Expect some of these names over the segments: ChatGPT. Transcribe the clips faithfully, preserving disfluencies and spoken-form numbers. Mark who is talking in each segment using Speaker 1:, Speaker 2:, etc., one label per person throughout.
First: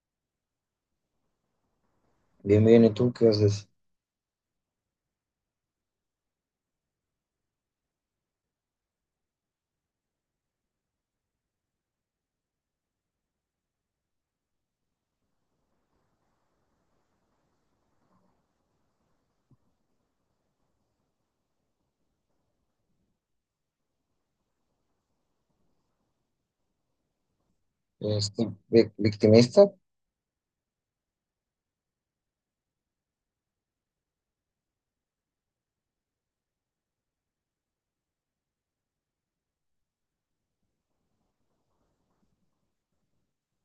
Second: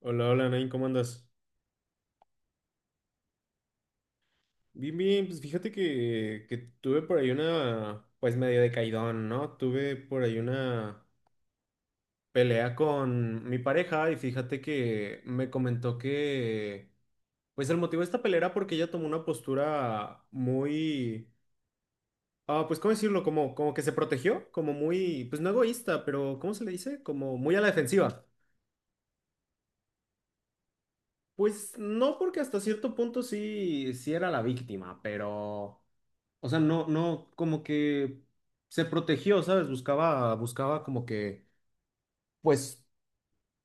Speaker 1: Hola, hola, Nain, ¿cómo andas?
Speaker 2: Bien, bien, ¿y tú qué haces?
Speaker 1: Bien, bien, pues fíjate que, que tuve por ahí una, pues medio de ¿no? Tuve por ahí una pelea con mi pareja y fíjate que me comentó que, pues el motivo de esta pelea era porque ella tomó una postura muy, ah, pues ¿cómo decirlo? Como, como que se protegió, como muy, pues no egoísta, pero ¿cómo se le dice? Como muy a la defensiva.
Speaker 2: Este, vi- victimista.
Speaker 1: Pues no, porque hasta cierto punto sí, sí era la víctima, pero... O sea, no, no, como que se protegió, ¿sabes? Buscaba, buscaba como que, pues,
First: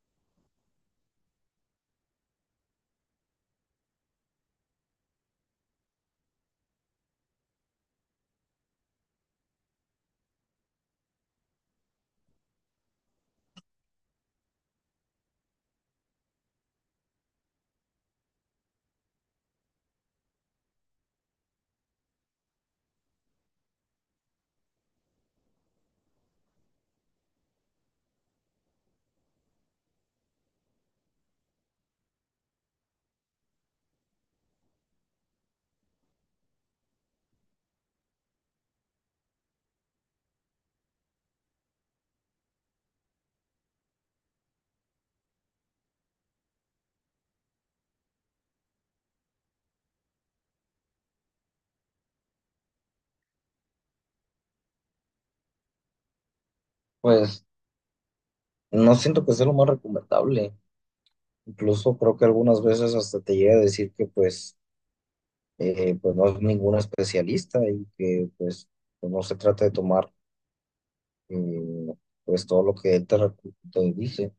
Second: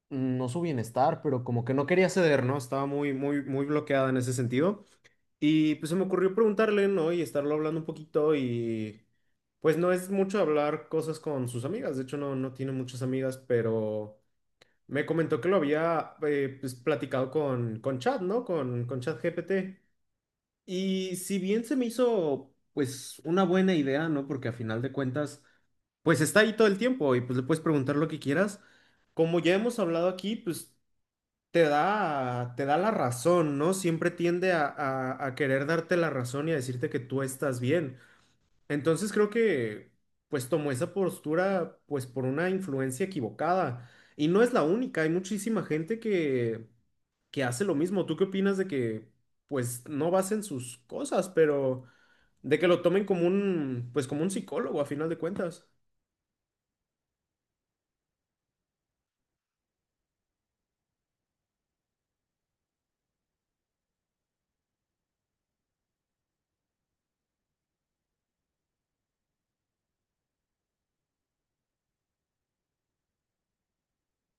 Speaker 1: no su bienestar, pero como que no quería ceder, ¿no? Estaba muy, muy, muy bloqueada en ese sentido. Y pues se me ocurrió preguntarle, ¿no? Y estarlo hablando un poquito y, pues, no es mucho hablar cosas con sus amigas. De hecho, no, no tiene muchas amigas, pero me comentó que lo había, eh, pues, platicado con, con Chat, ¿no? Con, con ChatGPT. Y si bien se me hizo, pues, una buena idea, ¿no? Porque a final de cuentas, pues está ahí todo el tiempo y pues le puedes preguntar lo que quieras. Como ya hemos hablado aquí, pues te da, te da la razón, ¿no? Siempre tiende a, a- a querer darte la razón y a decirte que tú estás bien. Entonces creo que, pues, tomó esa postura, pues, por una influencia equivocada. Y no es la única, hay muchísima gente que, que hace lo mismo. ¿Tú qué opinas de que, pues, no basen sus cosas, pero... De que lo tomen como un, pues como un psicólogo a final de cuentas?
Speaker 2: Pues no siento que sea lo más recomendable. Incluso creo que algunas veces hasta te llega a decir que pues, eh, pues no es ningún especialista y que pues pues, no se trata de tomar eh, pues todo lo que él te, recu- te dice.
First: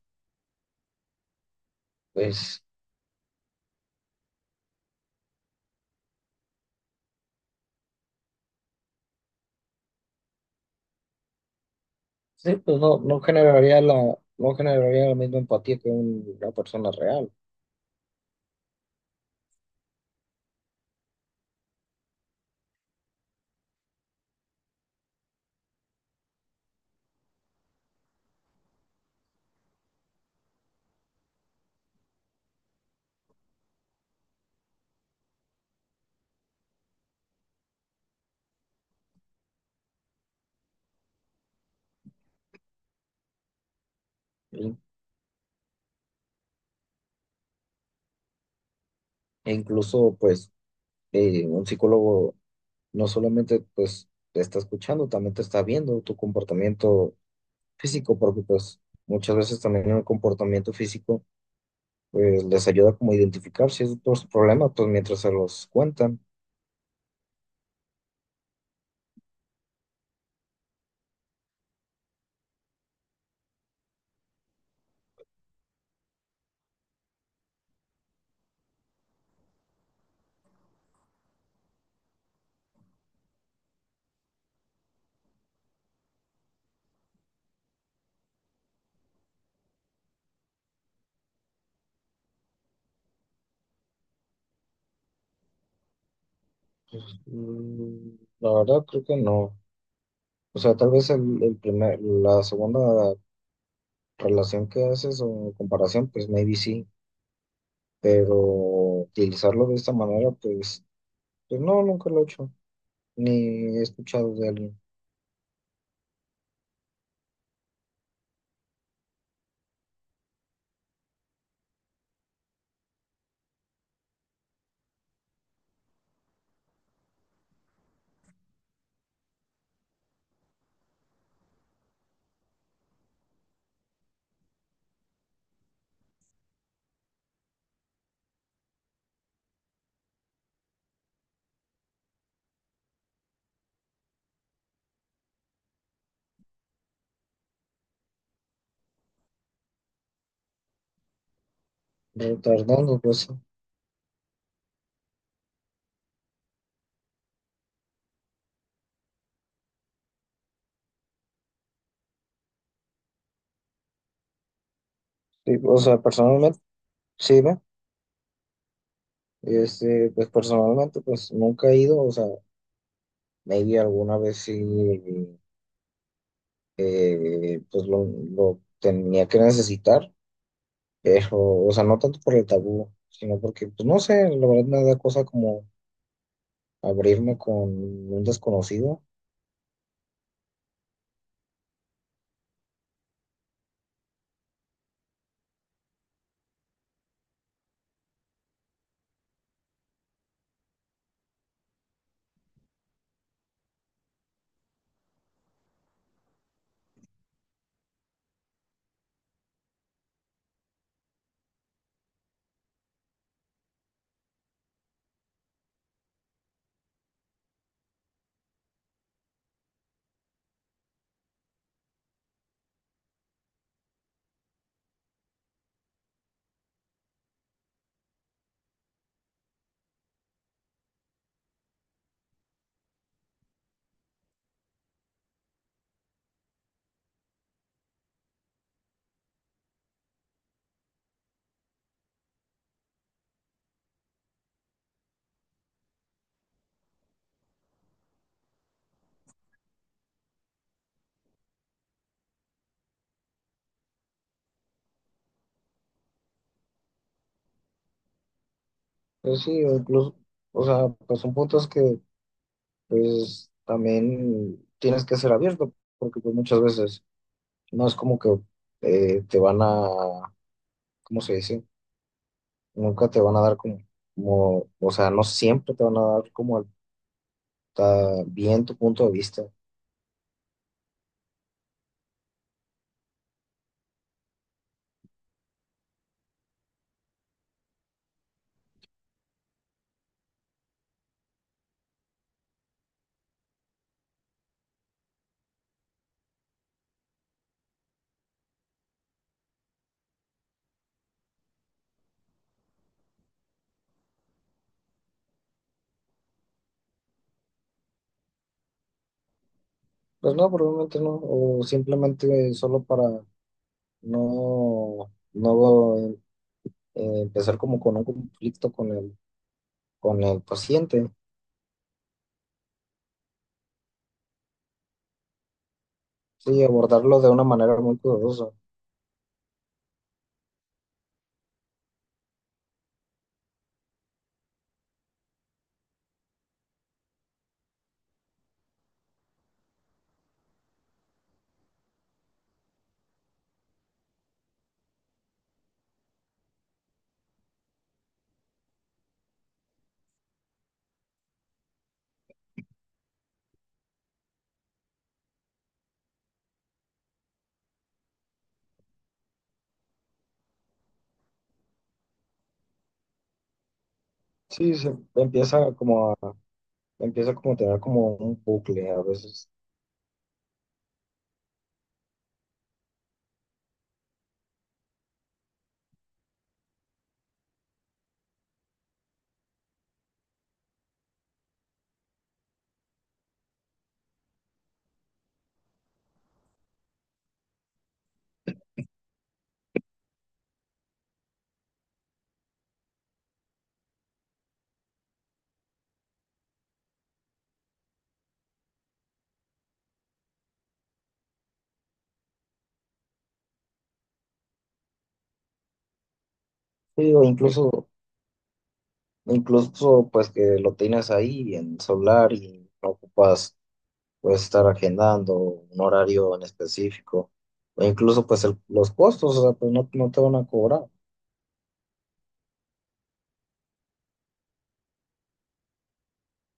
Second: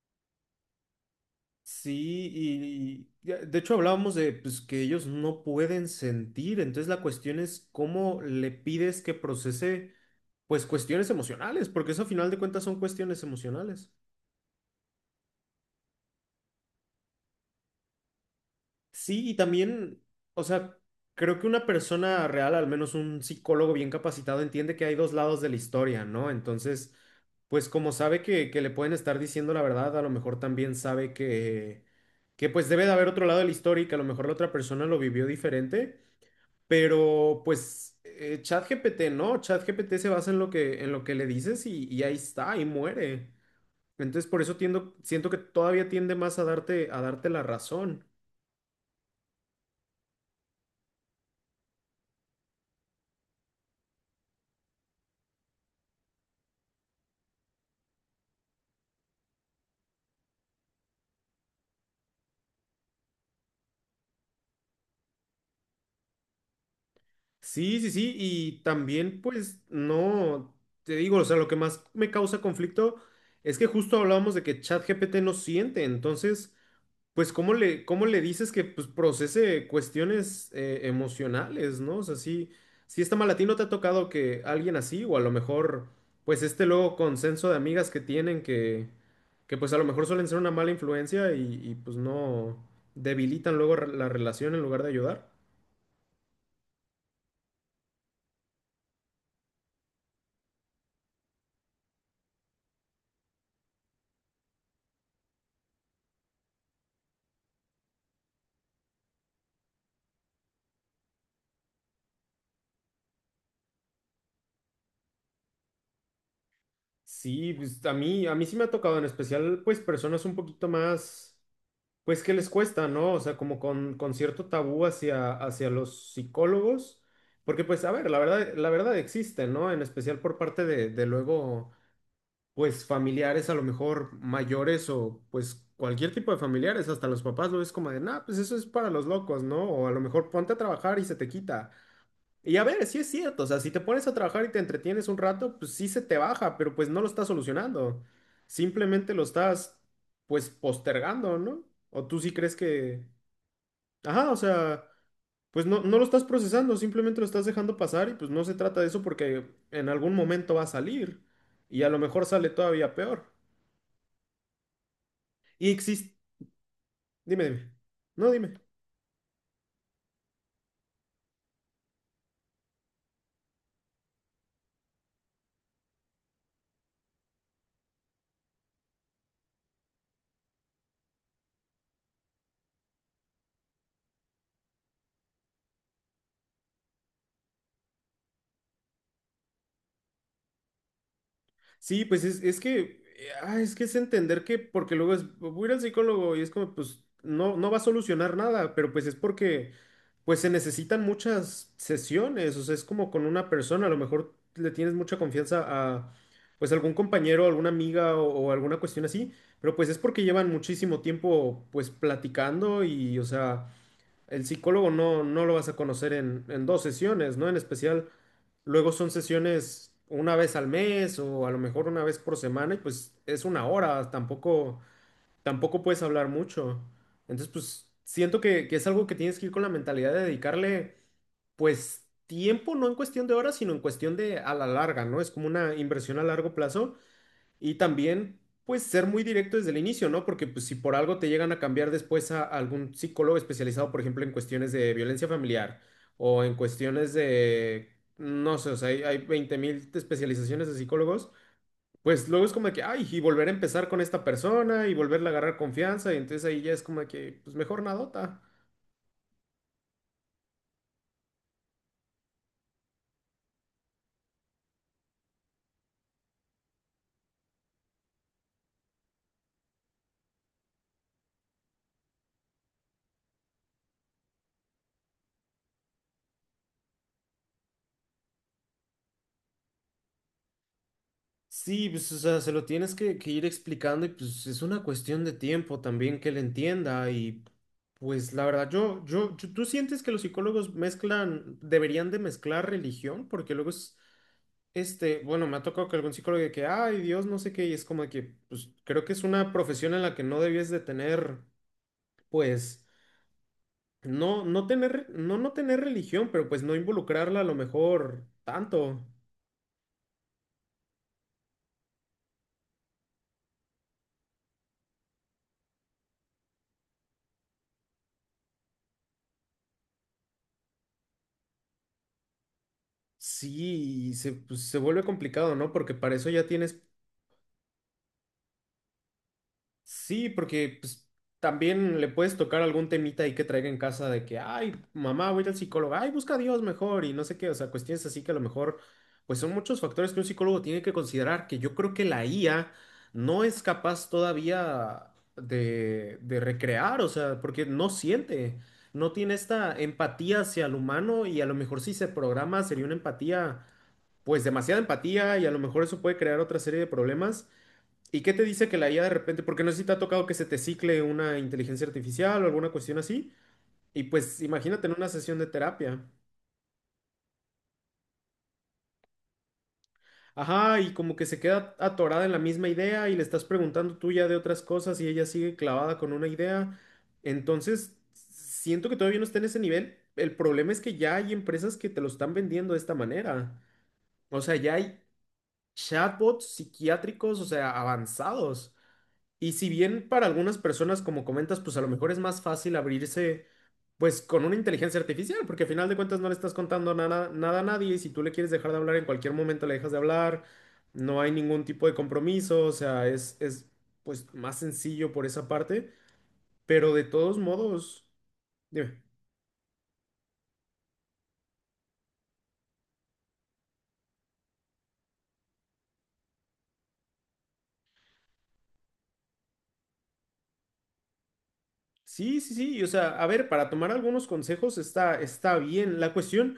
Speaker 1: Sí,
Speaker 2: Pues
Speaker 1: y y ya- de hecho hablábamos de pues, que ellos no pueden sentir, entonces la cuestión es cómo le pides que procese pues cuestiones emocionales, porque eso a final de
Speaker 2: sí,
Speaker 1: cuentas
Speaker 2: pues
Speaker 1: son
Speaker 2: no, no
Speaker 1: cuestiones
Speaker 2: generaría
Speaker 1: emocionales.
Speaker 2: la, no generaría la misma empatía que un- una persona real.
Speaker 1: Sí, y también, o sea, creo que una persona real, al menos un psicólogo bien capacitado, entiende que hay dos lados de la historia, ¿no? Entonces, pues como sabe que, que le pueden estar diciendo la verdad, a lo mejor también sabe que, que pues debe de haber otro lado de la historia y que a lo mejor la otra persona lo vivió diferente, pero pues eh, ChatGPT, ¿no? ChatGPT se basa en lo que, en lo que le dices y, y ahí está, y muere. Entonces, por eso
Speaker 2: ¿Sí?
Speaker 1: tiendo, siento que todavía tiende más a darte, a darte la razón.
Speaker 2: E incluso pues eh, un psicólogo no solamente pues te está escuchando, también te está viendo tu comportamiento físico, porque pues muchas veces también el comportamiento físico pues les ayuda como a identificar ciertos problemas pues mientras se los cuentan.
Speaker 1: Sí, sí, sí, y también pues no, te digo, o sea, lo que más me causa conflicto es que justo hablábamos de que ChatGPT no siente, entonces, pues ¿cómo le, cómo le dices que pues procese cuestiones eh, emocionales? ¿No? O sea, sí, sí está mal, a ti no te ha tocado que alguien así, o a lo mejor pues este luego consenso de amigas que tienen que, que pues a lo mejor suelen ser una mala influencia y, y pues no debilitan luego re- la relación en lugar de ayudar.
Speaker 2: Mm. La verdad creo que no. O sea, tal vez el, el primer, la segunda relación que haces o comparación, pues maybe sí, pero utilizarlo de esta manera, pues, pues no, nunca lo he hecho, ni he escuchado de alguien.
Speaker 1: Sí, pues a mí, a mí sí me ha tocado, en especial, pues personas un poquito más, pues que les cuesta, ¿no? O sea, como con, con cierto tabú hacia, hacia los psicólogos, porque pues, a ver, la verdad, la verdad existe, ¿no? En especial por parte de, de luego, pues familiares a lo mejor mayores o pues cualquier tipo de familiares, hasta los papás lo ves como de, nah, pues eso es para los locos, ¿no? O a lo mejor ponte a trabajar y se te quita. Y a ver, sí es cierto, o sea, si te pones a trabajar y te entretienes un rato, pues sí se te baja, pero pues no lo estás solucionando. Simplemente lo estás, pues, postergando, ¿no? O tú sí crees
Speaker 2: Retardando,
Speaker 1: que...
Speaker 2: pues. Sí.
Speaker 1: Ajá, o sea, pues no, no lo estás procesando, simplemente lo estás dejando pasar y pues no se trata de eso porque en algún momento va a salir y a lo mejor sale todavía peor.
Speaker 2: Sí,
Speaker 1: Y
Speaker 2: o sea,
Speaker 1: existe...
Speaker 2: personalmente. Sí,
Speaker 1: Dime,
Speaker 2: ve,
Speaker 1: dime. No, dime.
Speaker 2: este, pues personalmente, pues nunca he ido, o sea, maybe alguna vez sí, eh, pues lo, lo tenía que necesitar, pero, o sea, no tanto por el tabú, sino porque, pues no sé, la verdad me da cosa como abrirme con un desconocido.
Speaker 1: Sí, pues es, es que, eh, ah, es que es entender que, porque luego es, voy a ir al psicólogo y es como, pues, no, no va a solucionar nada, pero pues es porque, pues se necesitan muchas sesiones, o sea, es como con una persona, a lo mejor le tienes mucha confianza a, pues, algún compañero, alguna amiga o, o alguna cuestión así, pero pues es porque llevan muchísimo tiempo, pues, platicando y, o sea... El psicólogo no, no lo vas a conocer en, en dos sesiones, ¿no? En especial, luego son sesiones una vez al mes o a lo mejor una vez por semana y pues es una hora, tampoco, tampoco puedes hablar mucho. Entonces, pues siento que, que es algo que tienes que ir con la mentalidad de dedicarle, pues, tiempo, no en cuestión de horas, sino en cuestión de a la larga, ¿no? Es como una inversión a largo plazo y también, pues, ser muy directo desde el inicio, ¿no? Porque pues, si por algo te llegan a cambiar después a algún psicólogo especializado, por ejemplo, en cuestiones de violencia familiar o en cuestiones de, no sé, o sea, hay, hay veinte mil especializaciones de psicólogos, pues luego es como de que, ay, y volver a empezar con esta persona y volverle a agarrar confianza, y entonces ahí ya es como de que, pues, mejor nadota.
Speaker 2: Pues sí, o incluso, o sea, pues son puntos que, pues también tienes que ser abierto, porque pues muchas veces no es como que eh, te van a, ¿cómo se dice? Nunca te van a dar como, como, o sea, no siempre te van a dar como el- ta- bien tu punto de vista.
Speaker 1: Sí, pues, o sea, se lo tienes que, que ir explicando y pues es una cuestión de tiempo también que él entienda y pues la verdad, yo, yo, yo- ¿tú sientes que los psicólogos mezclan, deberían de mezclar religión? Porque luego es, este, bueno, me ha tocado que algún psicólogo de que, ay, Dios, no sé qué, y es como de que, pues creo que es una profesión en la que no debías de tener, pues, no, no tener, no, no tener religión, pero pues no involucrarla a lo mejor tanto.
Speaker 2: Pues no, probablemente no, o simplemente solo para no, no eh, empezar como con un conflicto con el, con el paciente.
Speaker 1: Sí, y se, pues, se vuelve complicado, ¿no? Porque para eso ya
Speaker 2: Sí,
Speaker 1: tienes.
Speaker 2: abordarlo de una manera muy cuidadosa.
Speaker 1: Sí, porque pues, también le puedes tocar algún temita ahí que traiga en casa de que, ay, mamá, voy a ir al psicólogo, ay, busca a Dios mejor y no sé qué, o sea, cuestiones así que a lo mejor, pues son muchos factores que un psicólogo tiene que considerar, que yo creo que la I A no es capaz todavía de, de recrear, o sea, porque no siente, no tiene esta empatía hacia el humano y a lo mejor si se programa sería una empatía, pues demasiada empatía y a lo mejor eso puede crear otra serie de problemas. ¿Y qué te dice que la I A de repente, porque no sé si te ha tocado que se te cicle una inteligencia artificial o alguna cuestión así, y pues
Speaker 2: Sí,
Speaker 1: imagínate en
Speaker 2: se
Speaker 1: una sesión de
Speaker 2: empieza
Speaker 1: terapia?
Speaker 2: como a, empieza como a tener como un bucle a veces.
Speaker 1: Ajá, y como que se queda atorada en la misma idea y le estás preguntando tú ya de otras cosas y ella sigue clavada con una idea. Entonces, siento que todavía no está en ese nivel. El problema es que ya hay empresas que te lo están vendiendo de esta manera. O sea, ya hay chatbots psiquiátricos, o sea, avanzados. Y si bien para algunas personas, como comentas, pues a lo mejor es más fácil abrirse pues con una inteligencia artificial, porque al final de cuentas no le estás contando nada, nada a nadie y si tú le quieres dejar de hablar en cualquier momento le dejas de hablar, no hay ningún tipo de compromiso, o sea, es, es pues más sencillo por esa parte, pero de
Speaker 2: Sí, o
Speaker 1: todos
Speaker 2: incluso,
Speaker 1: modos, dime.
Speaker 2: incluso pues que lo tienes ahí en solar y no ocupas, puedes estar agendando un horario en específico, o incluso pues el- los costos, o sea, pues no, no te van a cobrar.
Speaker 1: Sí, sí, sí, o sea, a ver, para tomar algunos consejos está, está bien. La cuestión,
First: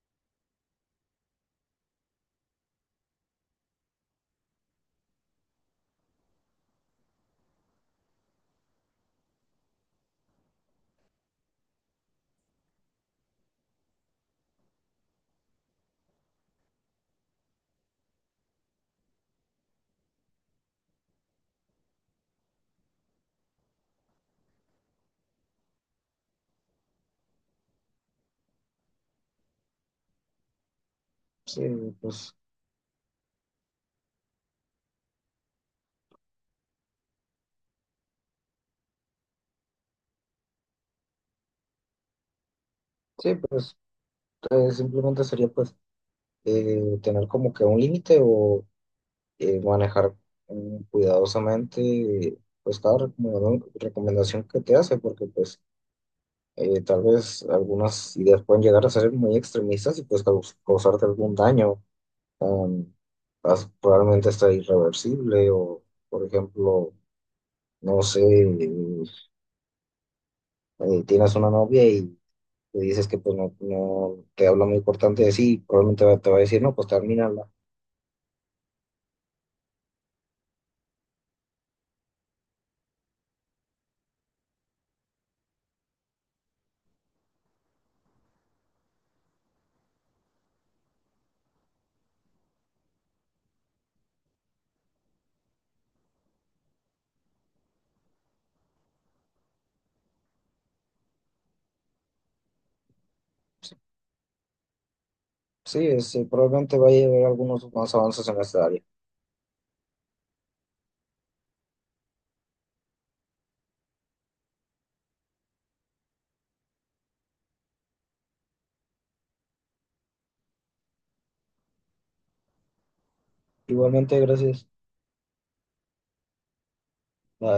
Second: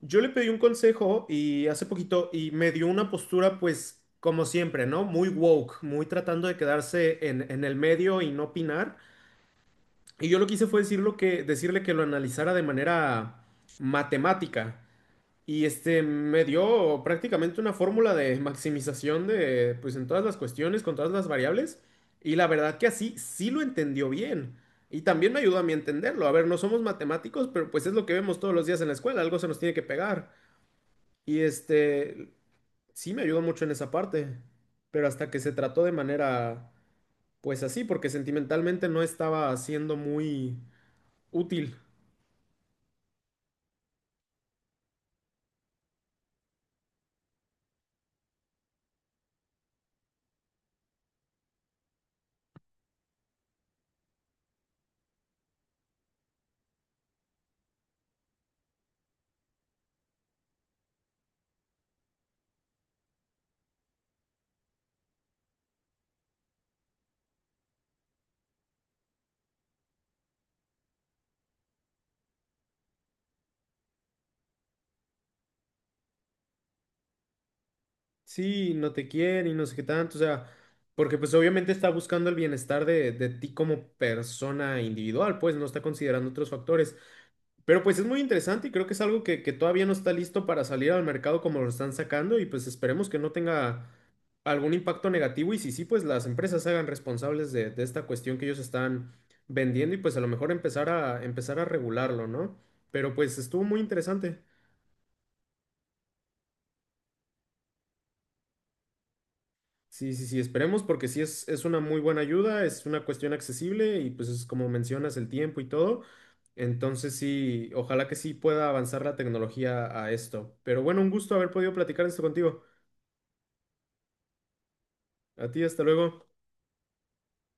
Speaker 1: yo le pedí un consejo y hace poquito y me dio una postura pues como siempre, ¿no? Muy woke, muy tratando de quedarse en, en el medio y no opinar. Y yo lo que hice fue decirlo que, decirle que lo analizara de manera matemática. Y este me dio prácticamente una fórmula de maximización de, pues en todas las cuestiones, con todas las variables. Y la verdad que así sí lo entendió bien. Y también me ayudó a mí a entenderlo. A ver, no somos matemáticos, pero pues es lo que vemos todos los días en la escuela. Algo se nos tiene que pegar. Y
Speaker 2: Sí,
Speaker 1: este
Speaker 2: pues,
Speaker 1: sí me ayudó mucho en esa parte. Pero hasta que se trató de manera, pues así, porque sentimentalmente no estaba siendo muy útil.
Speaker 2: sí, pues eh, simplemente sería pues eh, tener como que un límite o eh, manejar mm, cuidadosamente pues cada recomenda- recomendación que te hace, porque pues eh, tal vez algunas ideas pueden llegar a ser muy extremistas y pues caus- causarte algún daño. um, as- Probablemente está irreversible o, por ejemplo, no sé, eh, tienes una novia y le dices que pues no, no te habla muy importante de sí, probablemente va- te va a decir, no, pues termínala.
Speaker 1: Sí, no te quiere y no sé qué tanto, o sea, porque pues obviamente está buscando el bienestar de, de ti como persona individual, pues no está considerando otros factores. Pero pues es muy interesante y creo que es algo que, que todavía no está listo para salir al mercado como lo están sacando y pues esperemos que no tenga algún impacto negativo y si sí, pues las empresas se hagan responsables de, de esta cuestión que ellos están vendiendo y pues a lo mejor empezar a, empezar a regularlo, ¿no? Pero pues estuvo muy interesante.
Speaker 2: Sí, es, eh, probablemente vaya a haber algunos más avances en esta área.
Speaker 1: Sí, sí, sí, esperemos porque sí es, es una muy buena ayuda, es una cuestión accesible y pues es como mencionas el tiempo y todo. Entonces sí, ojalá que sí pueda avanzar la tecnología a esto. Pero bueno, un gusto haber podido platicar esto contigo.
Speaker 2: Igualmente, gracias.
Speaker 1: A ti, hasta luego.
Speaker 2: Bye.